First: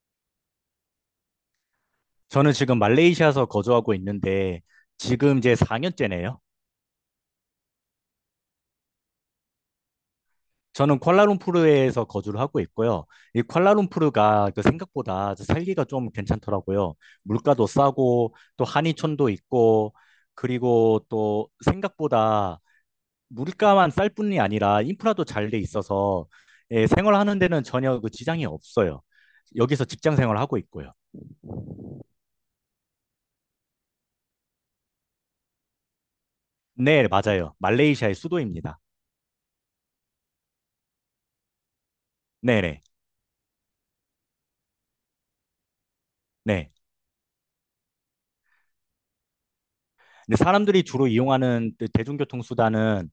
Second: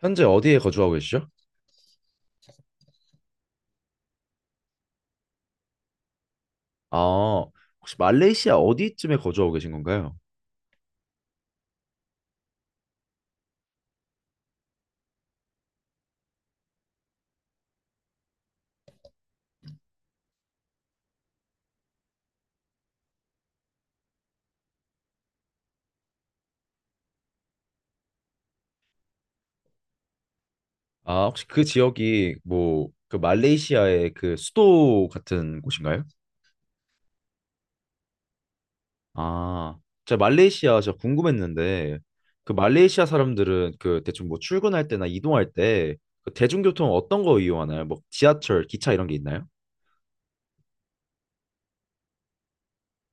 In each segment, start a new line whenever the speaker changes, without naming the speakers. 현재 어디에 거주하고 계시죠?
저는 지금 말레이시아에서 거주하고 있는데 지금 이제 4년째네요.
아, 혹시 말레이시아 어디쯤에 거주하고 계신 건가요?
저는 쿠알라룸푸르에서 거주를 하고 있고요. 이 쿠알라룸푸르가 그 생각보다 살기가 좀 괜찮더라고요. 물가도 싸고 또 한의촌도 있고 그리고 또 생각보다 물가만 쌀 뿐이 아니라 인프라도 잘돼 있어서 예, 생활하는 데는 전혀 그 지장이 없어요. 여기서 직장 생활하고 있고요.
아, 혹시 그 지역이 뭐 그 말레이시아의 그 수도 같은 곳인가요?
네, 맞아요. 말레이시아의 수도입니다.
아, 제가 말레이시아 제가 궁금했는데 그
네네.
말레이시아 사람들은 그 대충 뭐 출근할 때나 이동할 때그
네. 네.
대중교통 어떤 거 이용하나요? 뭐 지하철, 기차 이런 게 있나요?
근데 사람들이 주로 이용하는 그 대중교통 수단은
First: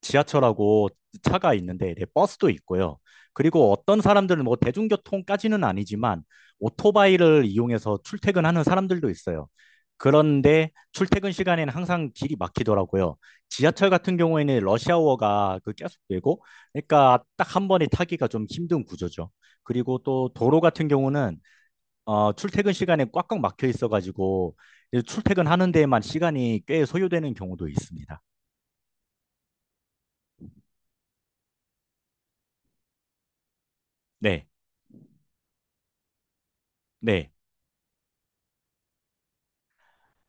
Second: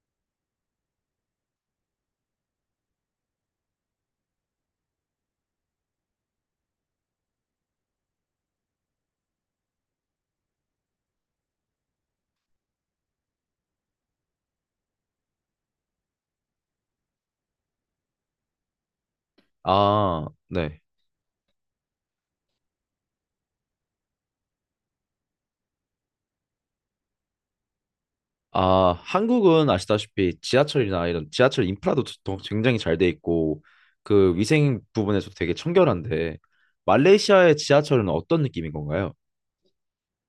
지하철하고 차가 있는데 네, 버스도 있고요. 그리고 어떤 사람들은 뭐 대중교통까지는 아니지만 오토바이를 이용해서 출퇴근하는 사람들도 있어요. 그런데 출퇴근 시간에는 항상 길이 막히더라고요. 지하철 같은 경우에는 러시아워가 그 계속되고, 그러니까 딱 한 번에 타기가 좀 힘든 구조죠. 그리고
아,
또 도로
네.
같은 경우는 출퇴근 시간에 꽉꽉 막혀 있어가지고 이제 출퇴근하는 데에만 시간이 꽤 소요되는 경우도 있습니다.
아, 한국은 아시다시피 지하철이나 이런 지하철 인프라도 굉장히 잘 돼 있고 그
네,
위생 부분에서 되게 청결한데
네.
말레이시아의 지하철은 어떤 느낌인 건가요?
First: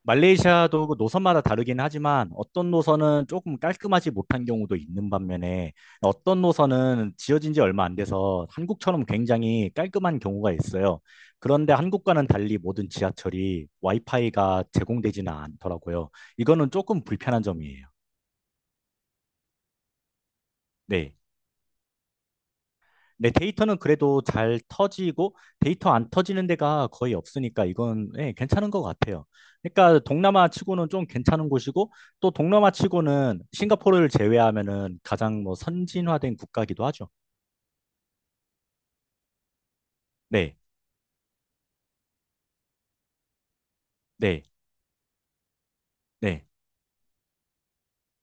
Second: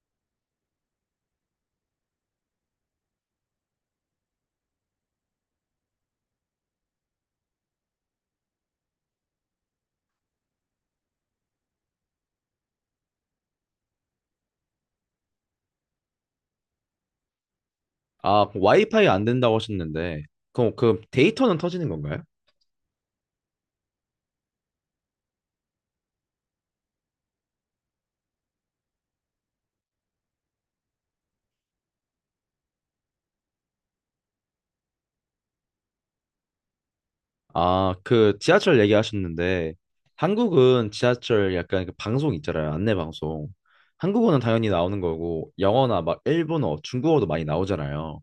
말레이시아도 그 노선마다 다르긴 하지만 어떤 노선은 조금 깔끔하지 못한 경우도 있는 반면에 어떤 노선은 지어진 지 얼마 안 돼서 한국처럼 굉장히 깔끔한 경우가 있어요. 그런데 한국과는 달리 모든 지하철이 와이파이가 제공되지는 않더라고요. 이거는 조금 불편한 점이에요.
아, 그 와이파이 안 된다고 하셨는데 그럼 그
네.
데이터는 터지는 건가요?
네, 데이터는 그래도 잘 터지고 데이터 안 터지는 데가 거의 없으니까 이건 예, 괜찮은 것 같아요. 그러니까 동남아 치고는 좀 괜찮은 곳이고 또 동남아 치고는 싱가포르를 제외하면은 가장 뭐 선진화된 국가기도 하죠.
아, 그 지하철 얘기하셨는데
네,
한국은 지하철 약간 그 방송 있잖아요. 안내 방송. 한국어는
네,
당연히 나오는 거고 영어나 막
네,
일본어, 중국어도 많이 나오잖아요.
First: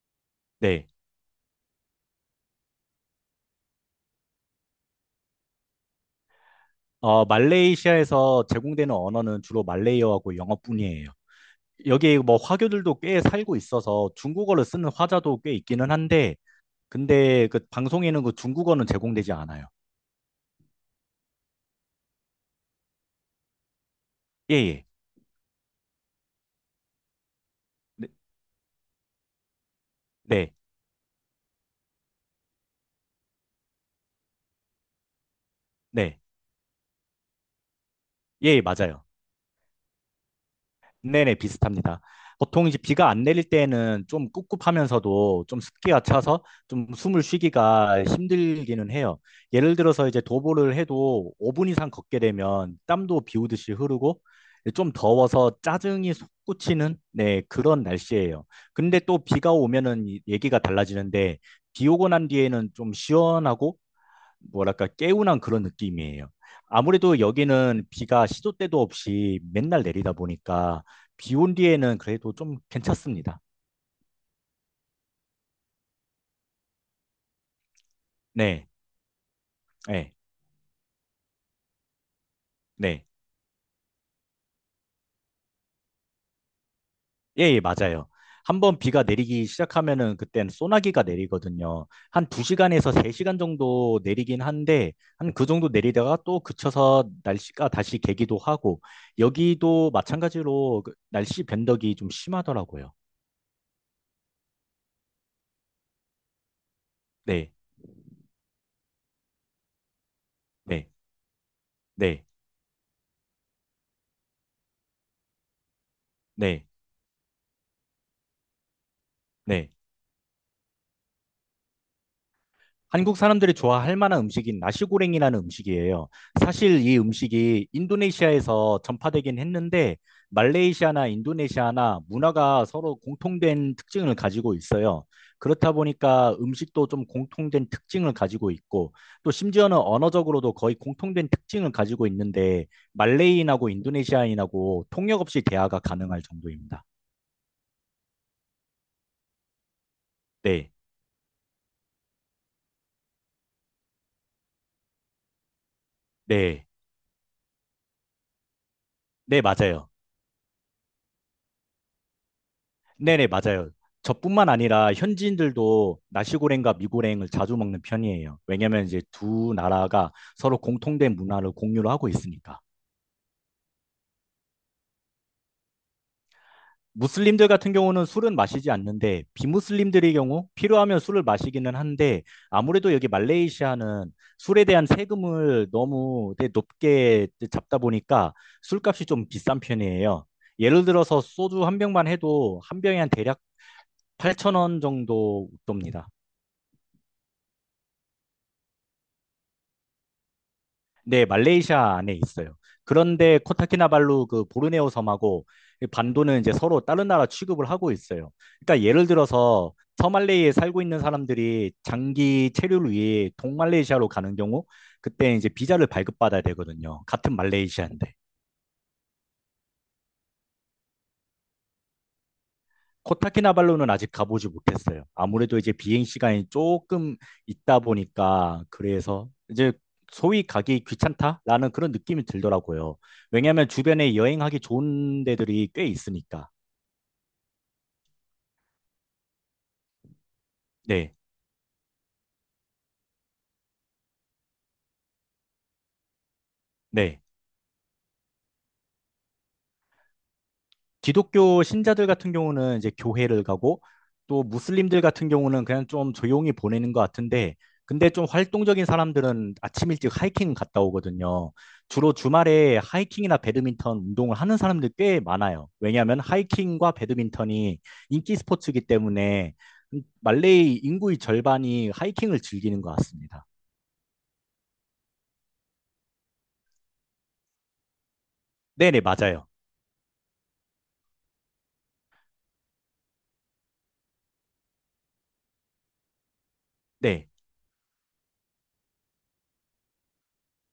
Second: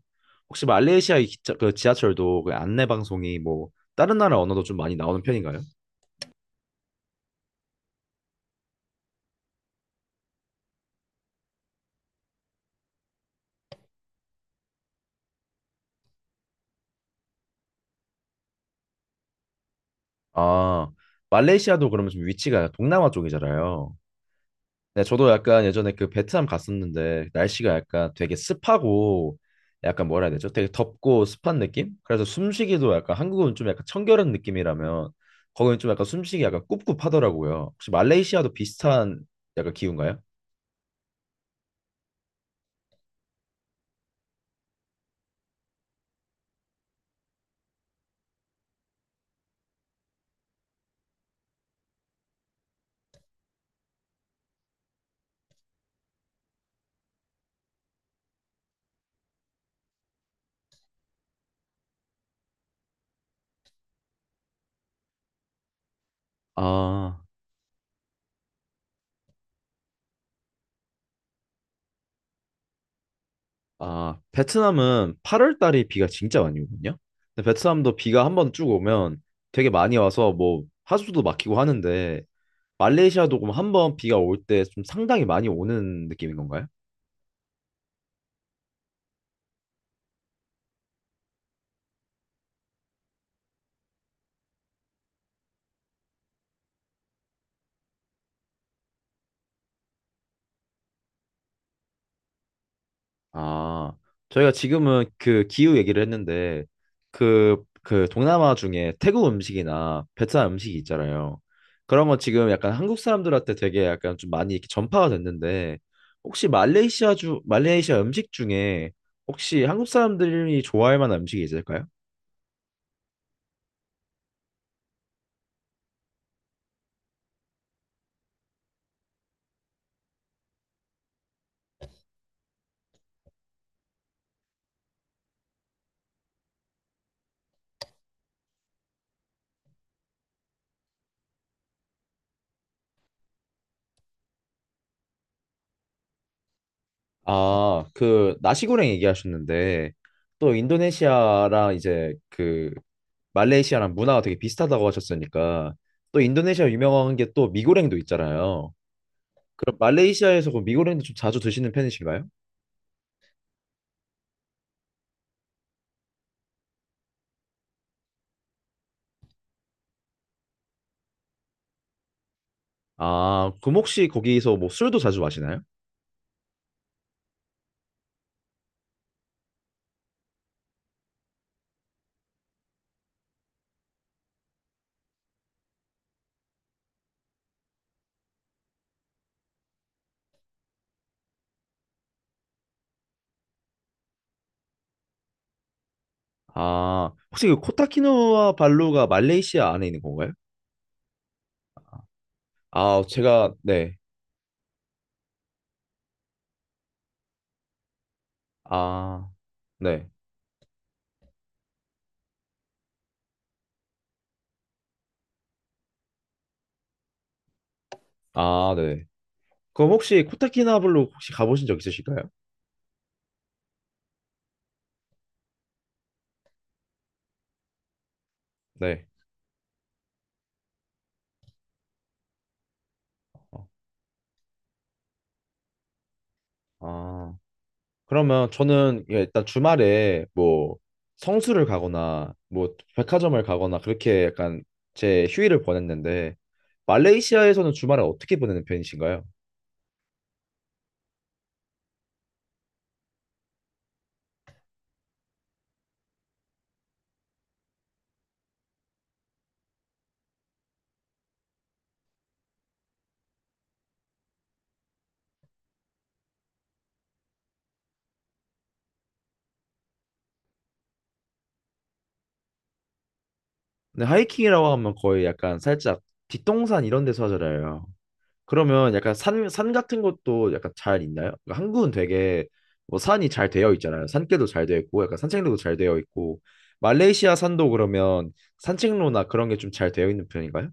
혹시
네.
말레이시아 의 기차, 그 지하철도 그 안내 방송이 뭐 다른 나라 언어도 좀 많이 나오는 편인가요?
말레이시아에서 제공되는 언어는 주로 말레이어하고 영어뿐이에요. 여기 뭐 화교들도 꽤 살고 있어서 중국어를 쓰는 화자도 꽤 있기는 한데 근데 그 방송에는 그 중국어는 제공되지 않아요.
아, 말레이시아도 그러면 좀 위치가 동남아 쪽이잖아요.
예, 예.
네, 저도 약간 예전에 그 베트남 갔었는데 날씨가
네.
약간 되게 습하고 약간 뭐라 해야 되죠?
네.
되게 덥고 습한 느낌? 그래서 숨쉬기도 약간 한국은 좀 약간 청결한 느낌이라면 거기는 좀 약간
네,
숨쉬기 약간 꿉꿉하더라고요. 혹시 말레이시아도
예, 맞아요.
비슷한 약간 기운가요?
네네, 비슷합니다. 보통 이제 비가 안 내릴 때는 좀 꿉꿉하면서도 좀 습기가 차서 좀 숨을 쉬기가 힘들기는 해요. 예를 들어서 이제 도보를 해도 5분 이상 걷게 되면 땀도 비 오듯이 흐르고 좀 더워서 짜증이 솟구치는 네, 그런 날씨예요. 근데 또 비가 오면은 얘기가 달라지는데 비 오고 난 뒤에는 좀 시원하고 뭐랄까 개운한 그런 느낌이에요. 아무래도
아,
여기는 비가 시도 때도 없이 맨날 내리다 보니까 비 온 뒤에는 그래도 좀 괜찮습니다.
아, 베트남은 8월 달에 비가 진짜 많이 오거든요. 근데 베트남도 비가 한번 쭉
네,
오면 되게 많이
네,
와서 뭐 하수도 막히고 하는데
네,
말레이시아도 그럼 한번 비가 올 때 좀 상당히 많이 오는 느낌인 건가요?
예, 예, 맞아요. 한번 비가 내리기 시작하면은 그땐 소나기가 내리거든요. 한 2시간에서 3시간 정도 내리긴 한데 한 그 정도 내리다가 또 그쳐서 날씨가 다시 개기도 하고 여기도 마찬가지로 그 날씨 변덕이 좀 심하더라고요.
아, 저희가 지금은 그 기후 얘기를 했는데
네,
그 동남아 중에 태국 음식이나 베트남 음식이
네,
있잖아요. 그런 건
네,
지금 약간 한국 사람들한테 되게 약간 좀 많이 이렇게 전파가 됐는데 혹시
네,
말레이시아 주 말레이시아 음식 중에 혹시
네.
한국 사람들이 좋아할 만한 음식이 있을까요?
한국 사람들이 좋아할 만한 음식인 나시고랭이라는 음식이에요. 사실 이 음식이 인도네시아에서 전파되긴 했는데 말레이시아나 인도네시아나 문화가 서로 공통된 특징을 가지고 있어요. 그렇다 보니까 음식도 좀 공통된 특징을 가지고 있고 또 심지어는 언어적으로도 거의 공통된 특징을 가지고 있는데 말레이인하고 인도네시아인하고 통역 없이 대화가 가능할 정도입니다.
아, 그 나시고랭 얘기하셨는데 또
네,
인도네시아랑 이제 그 말레이시아랑 문화가 되게 비슷하다고 하셨으니까 또
네,
인도네시아 유명한 게 또 미고랭도 있잖아요.
네,
그럼
맞아요.
말레이시아에서 그 미고랭도 좀 자주 드시는 편이신가요?
네네, 맞아요. 저뿐만 아니라 현지인들도 나시고랭과 미고랭을 자주 먹는 편이에요. 왜냐면 이제 두 나라가 서로 공통된 문화를 공유를 하고 있으니까.
아, 그럼 혹시 거기서 뭐 술도 자주 마시나요?
무슬림들 같은 경우는 술은 마시지 않는데 비무슬림들의 경우 필요하면 술을 마시기는 한데 아무래도 여기 말레이시아는 술에 대한 세금을 너무 되게 높게 잡다 보니까 술값이 좀 비싼 편이에요. 예를 들어서 소주 한 병만 해도 한 병에 한 대략 8천 원 정도 돕니다.
아, 혹시 그 코타키누아 발루가 말레이시아 안에 있는 건가요?
네, 말레이시아 안에 있어요.
아,
그런데
제가 네.
코타키나발루 그 보르네오 섬하고 이 반도는 이제 서로 다른 나라 취급을 하고 있어요. 그러니까 예를
아,
들어서
네.
서말레이에 살고 있는 사람들이 장기 체류를 위해 동말레이시아로 가는 경우 그때 이제 비자를 발급받아야 되거든요. 같은 말레이시아인데.
아, 네. 그럼 혹시 코타키나발루 혹시 가보신 적 있으실까요?
코타키나발루는 아직 가보지 못했어요. 아무래도 이제 비행 시간이 조금 있다 보니까
네.
그래서 이제 소위 가기 귀찮다라는 그런 느낌이 들더라고요.
어,
왜냐하면 주변에 여행하기 좋은 데들이 꽤 있으니까.
아. 그러면 저는 예, 일단 주말에 뭐
네,
성수를 가거나 뭐 백화점을 가거나 그렇게 약간 제 휴일을 보냈는데
네.
말레이시아에서는 주말에 어떻게 보내는 편이신가요?
기독교 신자들 같은 경우는 이제 교회를 가고 또 무슬림들 같은 경우는 그냥 좀 조용히 보내는 것 같은데 근데 좀 활동적인 사람들은 아침 일찍 하이킹 갔다 오거든요. 주로 주말에 하이킹이나 배드민턴 운동을 하는 사람들 꽤 많아요. 왜냐하면 하이킹과 배드민턴이 인기 스포츠이기 때문에 말레이 인구의 절반이 하이킹을 즐기는 것 같습니다.
근데 하이킹이라고 하면 거의 약간 살짝 뒷동산 이런 데서 하잖아요. 그러면
네네,
약간
맞아요.
산, 산 같은 것도 약간 잘 있나요? 그러니까 한국은 되게 뭐 산이 잘 되어 있잖아요. 산길도 잘 되어 있고 약간 산책로도 잘 되어 있고
네.
말레이시아 산도 그러면 산책로나 그런 게 좀 잘 되어 있는 편인가요?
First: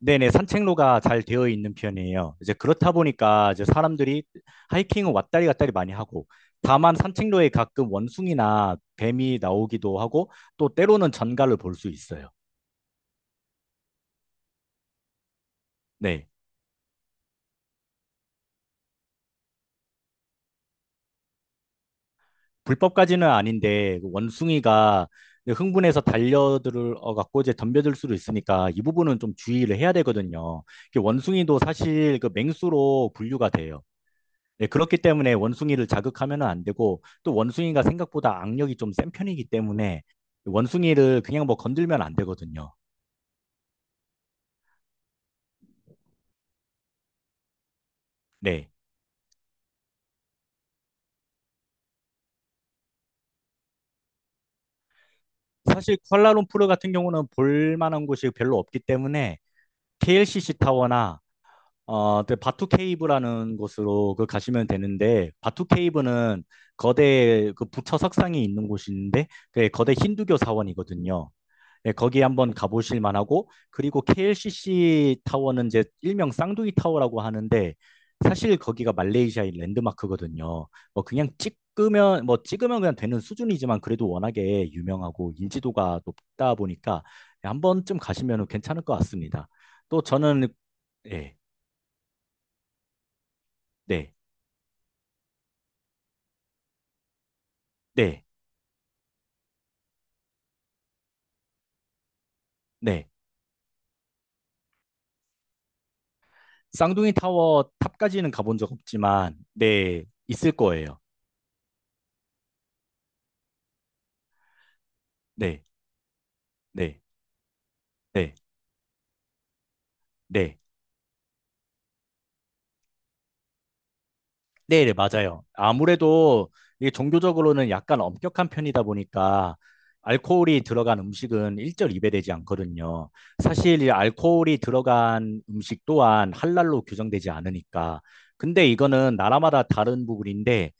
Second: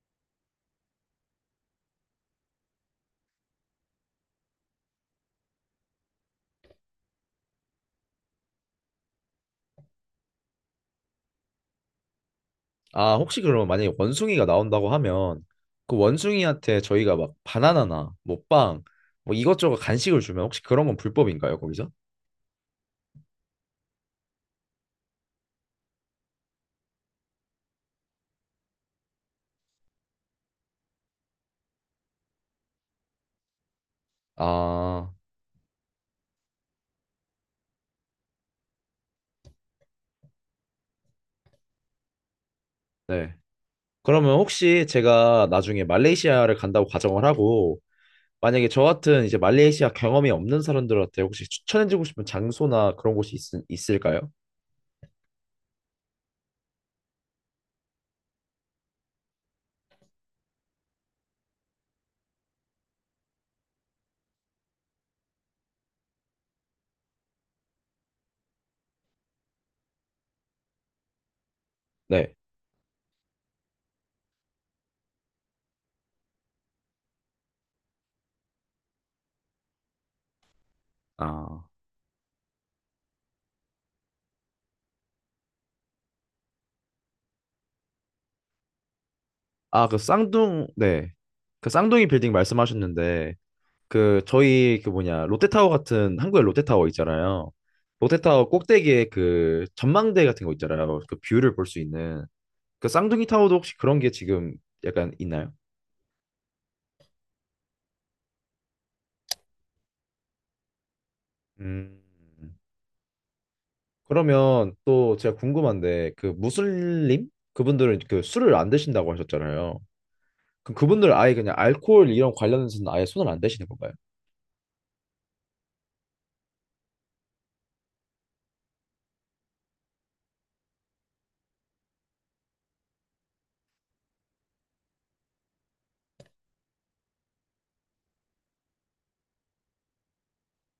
네네, 산책로가 잘 되어 있는 편이에요. 이제 그렇다 보니까 이제 사람들이 하이킹은 왔다리 갔다리 많이 하고, 다만 산책로에 가끔 원숭이나 뱀이 나오기도 하고, 또 때로는 전갈을 볼 수 있어요.
아, 혹시 그러면 만약에 원숭이가 나온다고 하면 그
네.
원숭이한테 저희가 막 바나나나 뭐 빵, 뭐 이것저것 간식을 주면 혹시 그런 건 불법인가요, 거기서?
불법까지는 아닌데, 그 원숭이가 흥분해서 달려들어 갖고 이제 덤벼들 수도 있으니까 이 부분은 좀 주의를 해야 되거든요. 이게 원숭이도 사실 그 맹수로 분류가 돼요. 네, 그렇기
아,
때문에 원숭이를 자극하면 안 되고, 또 원숭이가 생각보다 악력이 좀 센 편이기 때문에 원숭이를 그냥 뭐 건들면 안 되거든요.
네. 그러면 혹시 제가 나중에 말레이시아를 간다고 가정을 하고 만약에
네.
저 같은 이제 말레이시아 경험이 없는 사람들한테 혹시 추천해주고 싶은 장소나 그런 곳이 있, 을까요
사실 쿠알라룸푸르 같은 경우는 볼 만한 곳이 별로 없기 때문에 KLCC 타워나 그 바투 케이브라는 곳으로 그 가시면 되는데 바투 케이브는 거대 그 부처 석상이 있는 곳인데 그 거대 힌두교 사원이거든요. 네, 거기
네.
한번 가보실 만하고 그리고 KLCC 타워는 이제 일명 쌍둥이 타워라고 하는데 사실 거기가 말레이시아의 랜드마크거든요. 뭐 그냥
아,
찍으면 그냥 되는 수준이지만 그래도 워낙에 유명하고 인지도가 높다 보니까 한 번쯤 가시면 괜찮을 것 같습니다.
아, 그
또 저는
쌍둥, 네.
네,
그 쌍둥이 빌딩 말씀하셨는데
네,
그 저희 그 뭐냐 롯데타워 같은 한국에 롯데타워 있잖아요.
네,
롯데타워 꼭대기에 그 전망대 같은 거 있잖아요. 그 뷰를 볼 수 있는 그
네.
쌍둥이 타워도 혹시 그런 게 지금 약간 있나요?
쌍둥이 타워 탑까지는 가본 적 없지만 네, 있을 거예요.
음. 그러면 또 제가
네,
궁금한데 그
네,
무슬림 그분들은 그
네,
술을 안 드신다고 하셨잖아요.
네.
그분들 아예 그냥 알코올 이런 관련해서는 아예 손을 안 대시는 건가요?
네, 네, 맞아요. 아무래도 이게 종교적으로는 약간 엄격한 편이다 보니까 알코올이 들어간 음식은 일절 입에되지 않거든요. 사실 이 알코올이 들어간 음식 또한 할랄로 규정되지 않으니까. 근데 이거는 나라마다 다른 부분인데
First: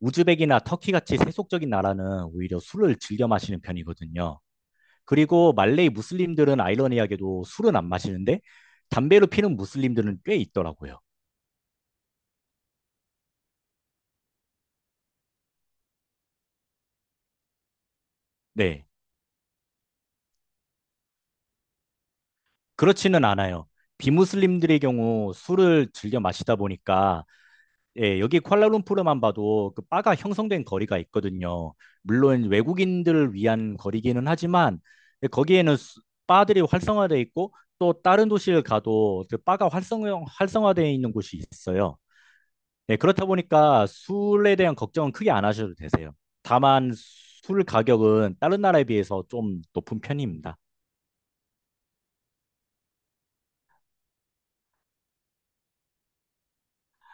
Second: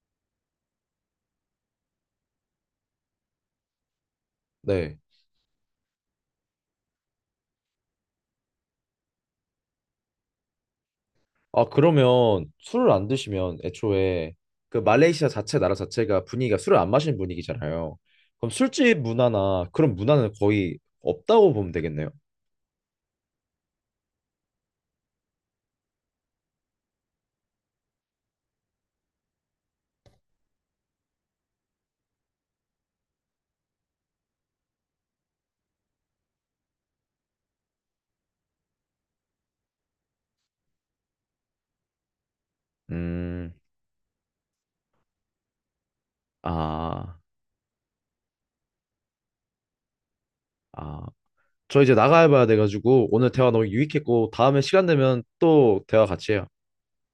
우즈벡이나 터키 같이 세속적인 나라는 오히려 술을 즐겨 마시는 편이거든요.
네.
그리고 말레이 무슬림들은 아이러니하게도 술은 안 마시는데 담배로 피는 무슬림들은 꽤 있더라고요.
아, 그러면 술을 안 드시면 애초에 그 말레이시아 자체 나라 자체가 분위기가 술을 안 마시는 분위기잖아요. 그럼
네.
술집 문화나 그런 문화는 거의 없다고 보면 되겠네요.
그렇지는 않아요. 비무슬림들의 경우 술을 즐겨 마시다 보니까 예, 여기 쿠알라룸푸르만 봐도 그 바가 형성된 거리가 있거든요. 물론 외국인들을 위한 거리기는 하지만 예, 거기에는 바들이 활성화돼 있고 또 다른 도시를 가도 그 바가 활성화되어 있는 곳이 있어요. 예, 그렇다
음,
보니까 술에 대한 걱정은 크게 안 하셔도 되세요. 다만
아,
술 가격은 다른 나라에 비해서 좀 높은 편입니다.
아. 저 이제 나가야 봐야 돼가지고 오늘 대화 너무 유익했고 다음에 시간 되면 또 대화 같이 해요.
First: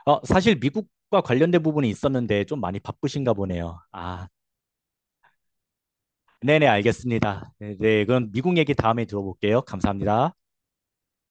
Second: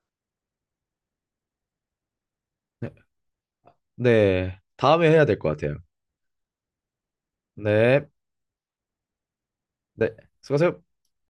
사실 미국과 관련된 부분이 있었는데 좀 많이
네,
바쁘신가 보네요. 아,
네. 다음에 해야 될 것 같아요.
네네, 알겠습니다. 네, 네,
네,
그럼 미국 얘기 다음에 들어볼게요.
네.
감사합니다.
수고하세요.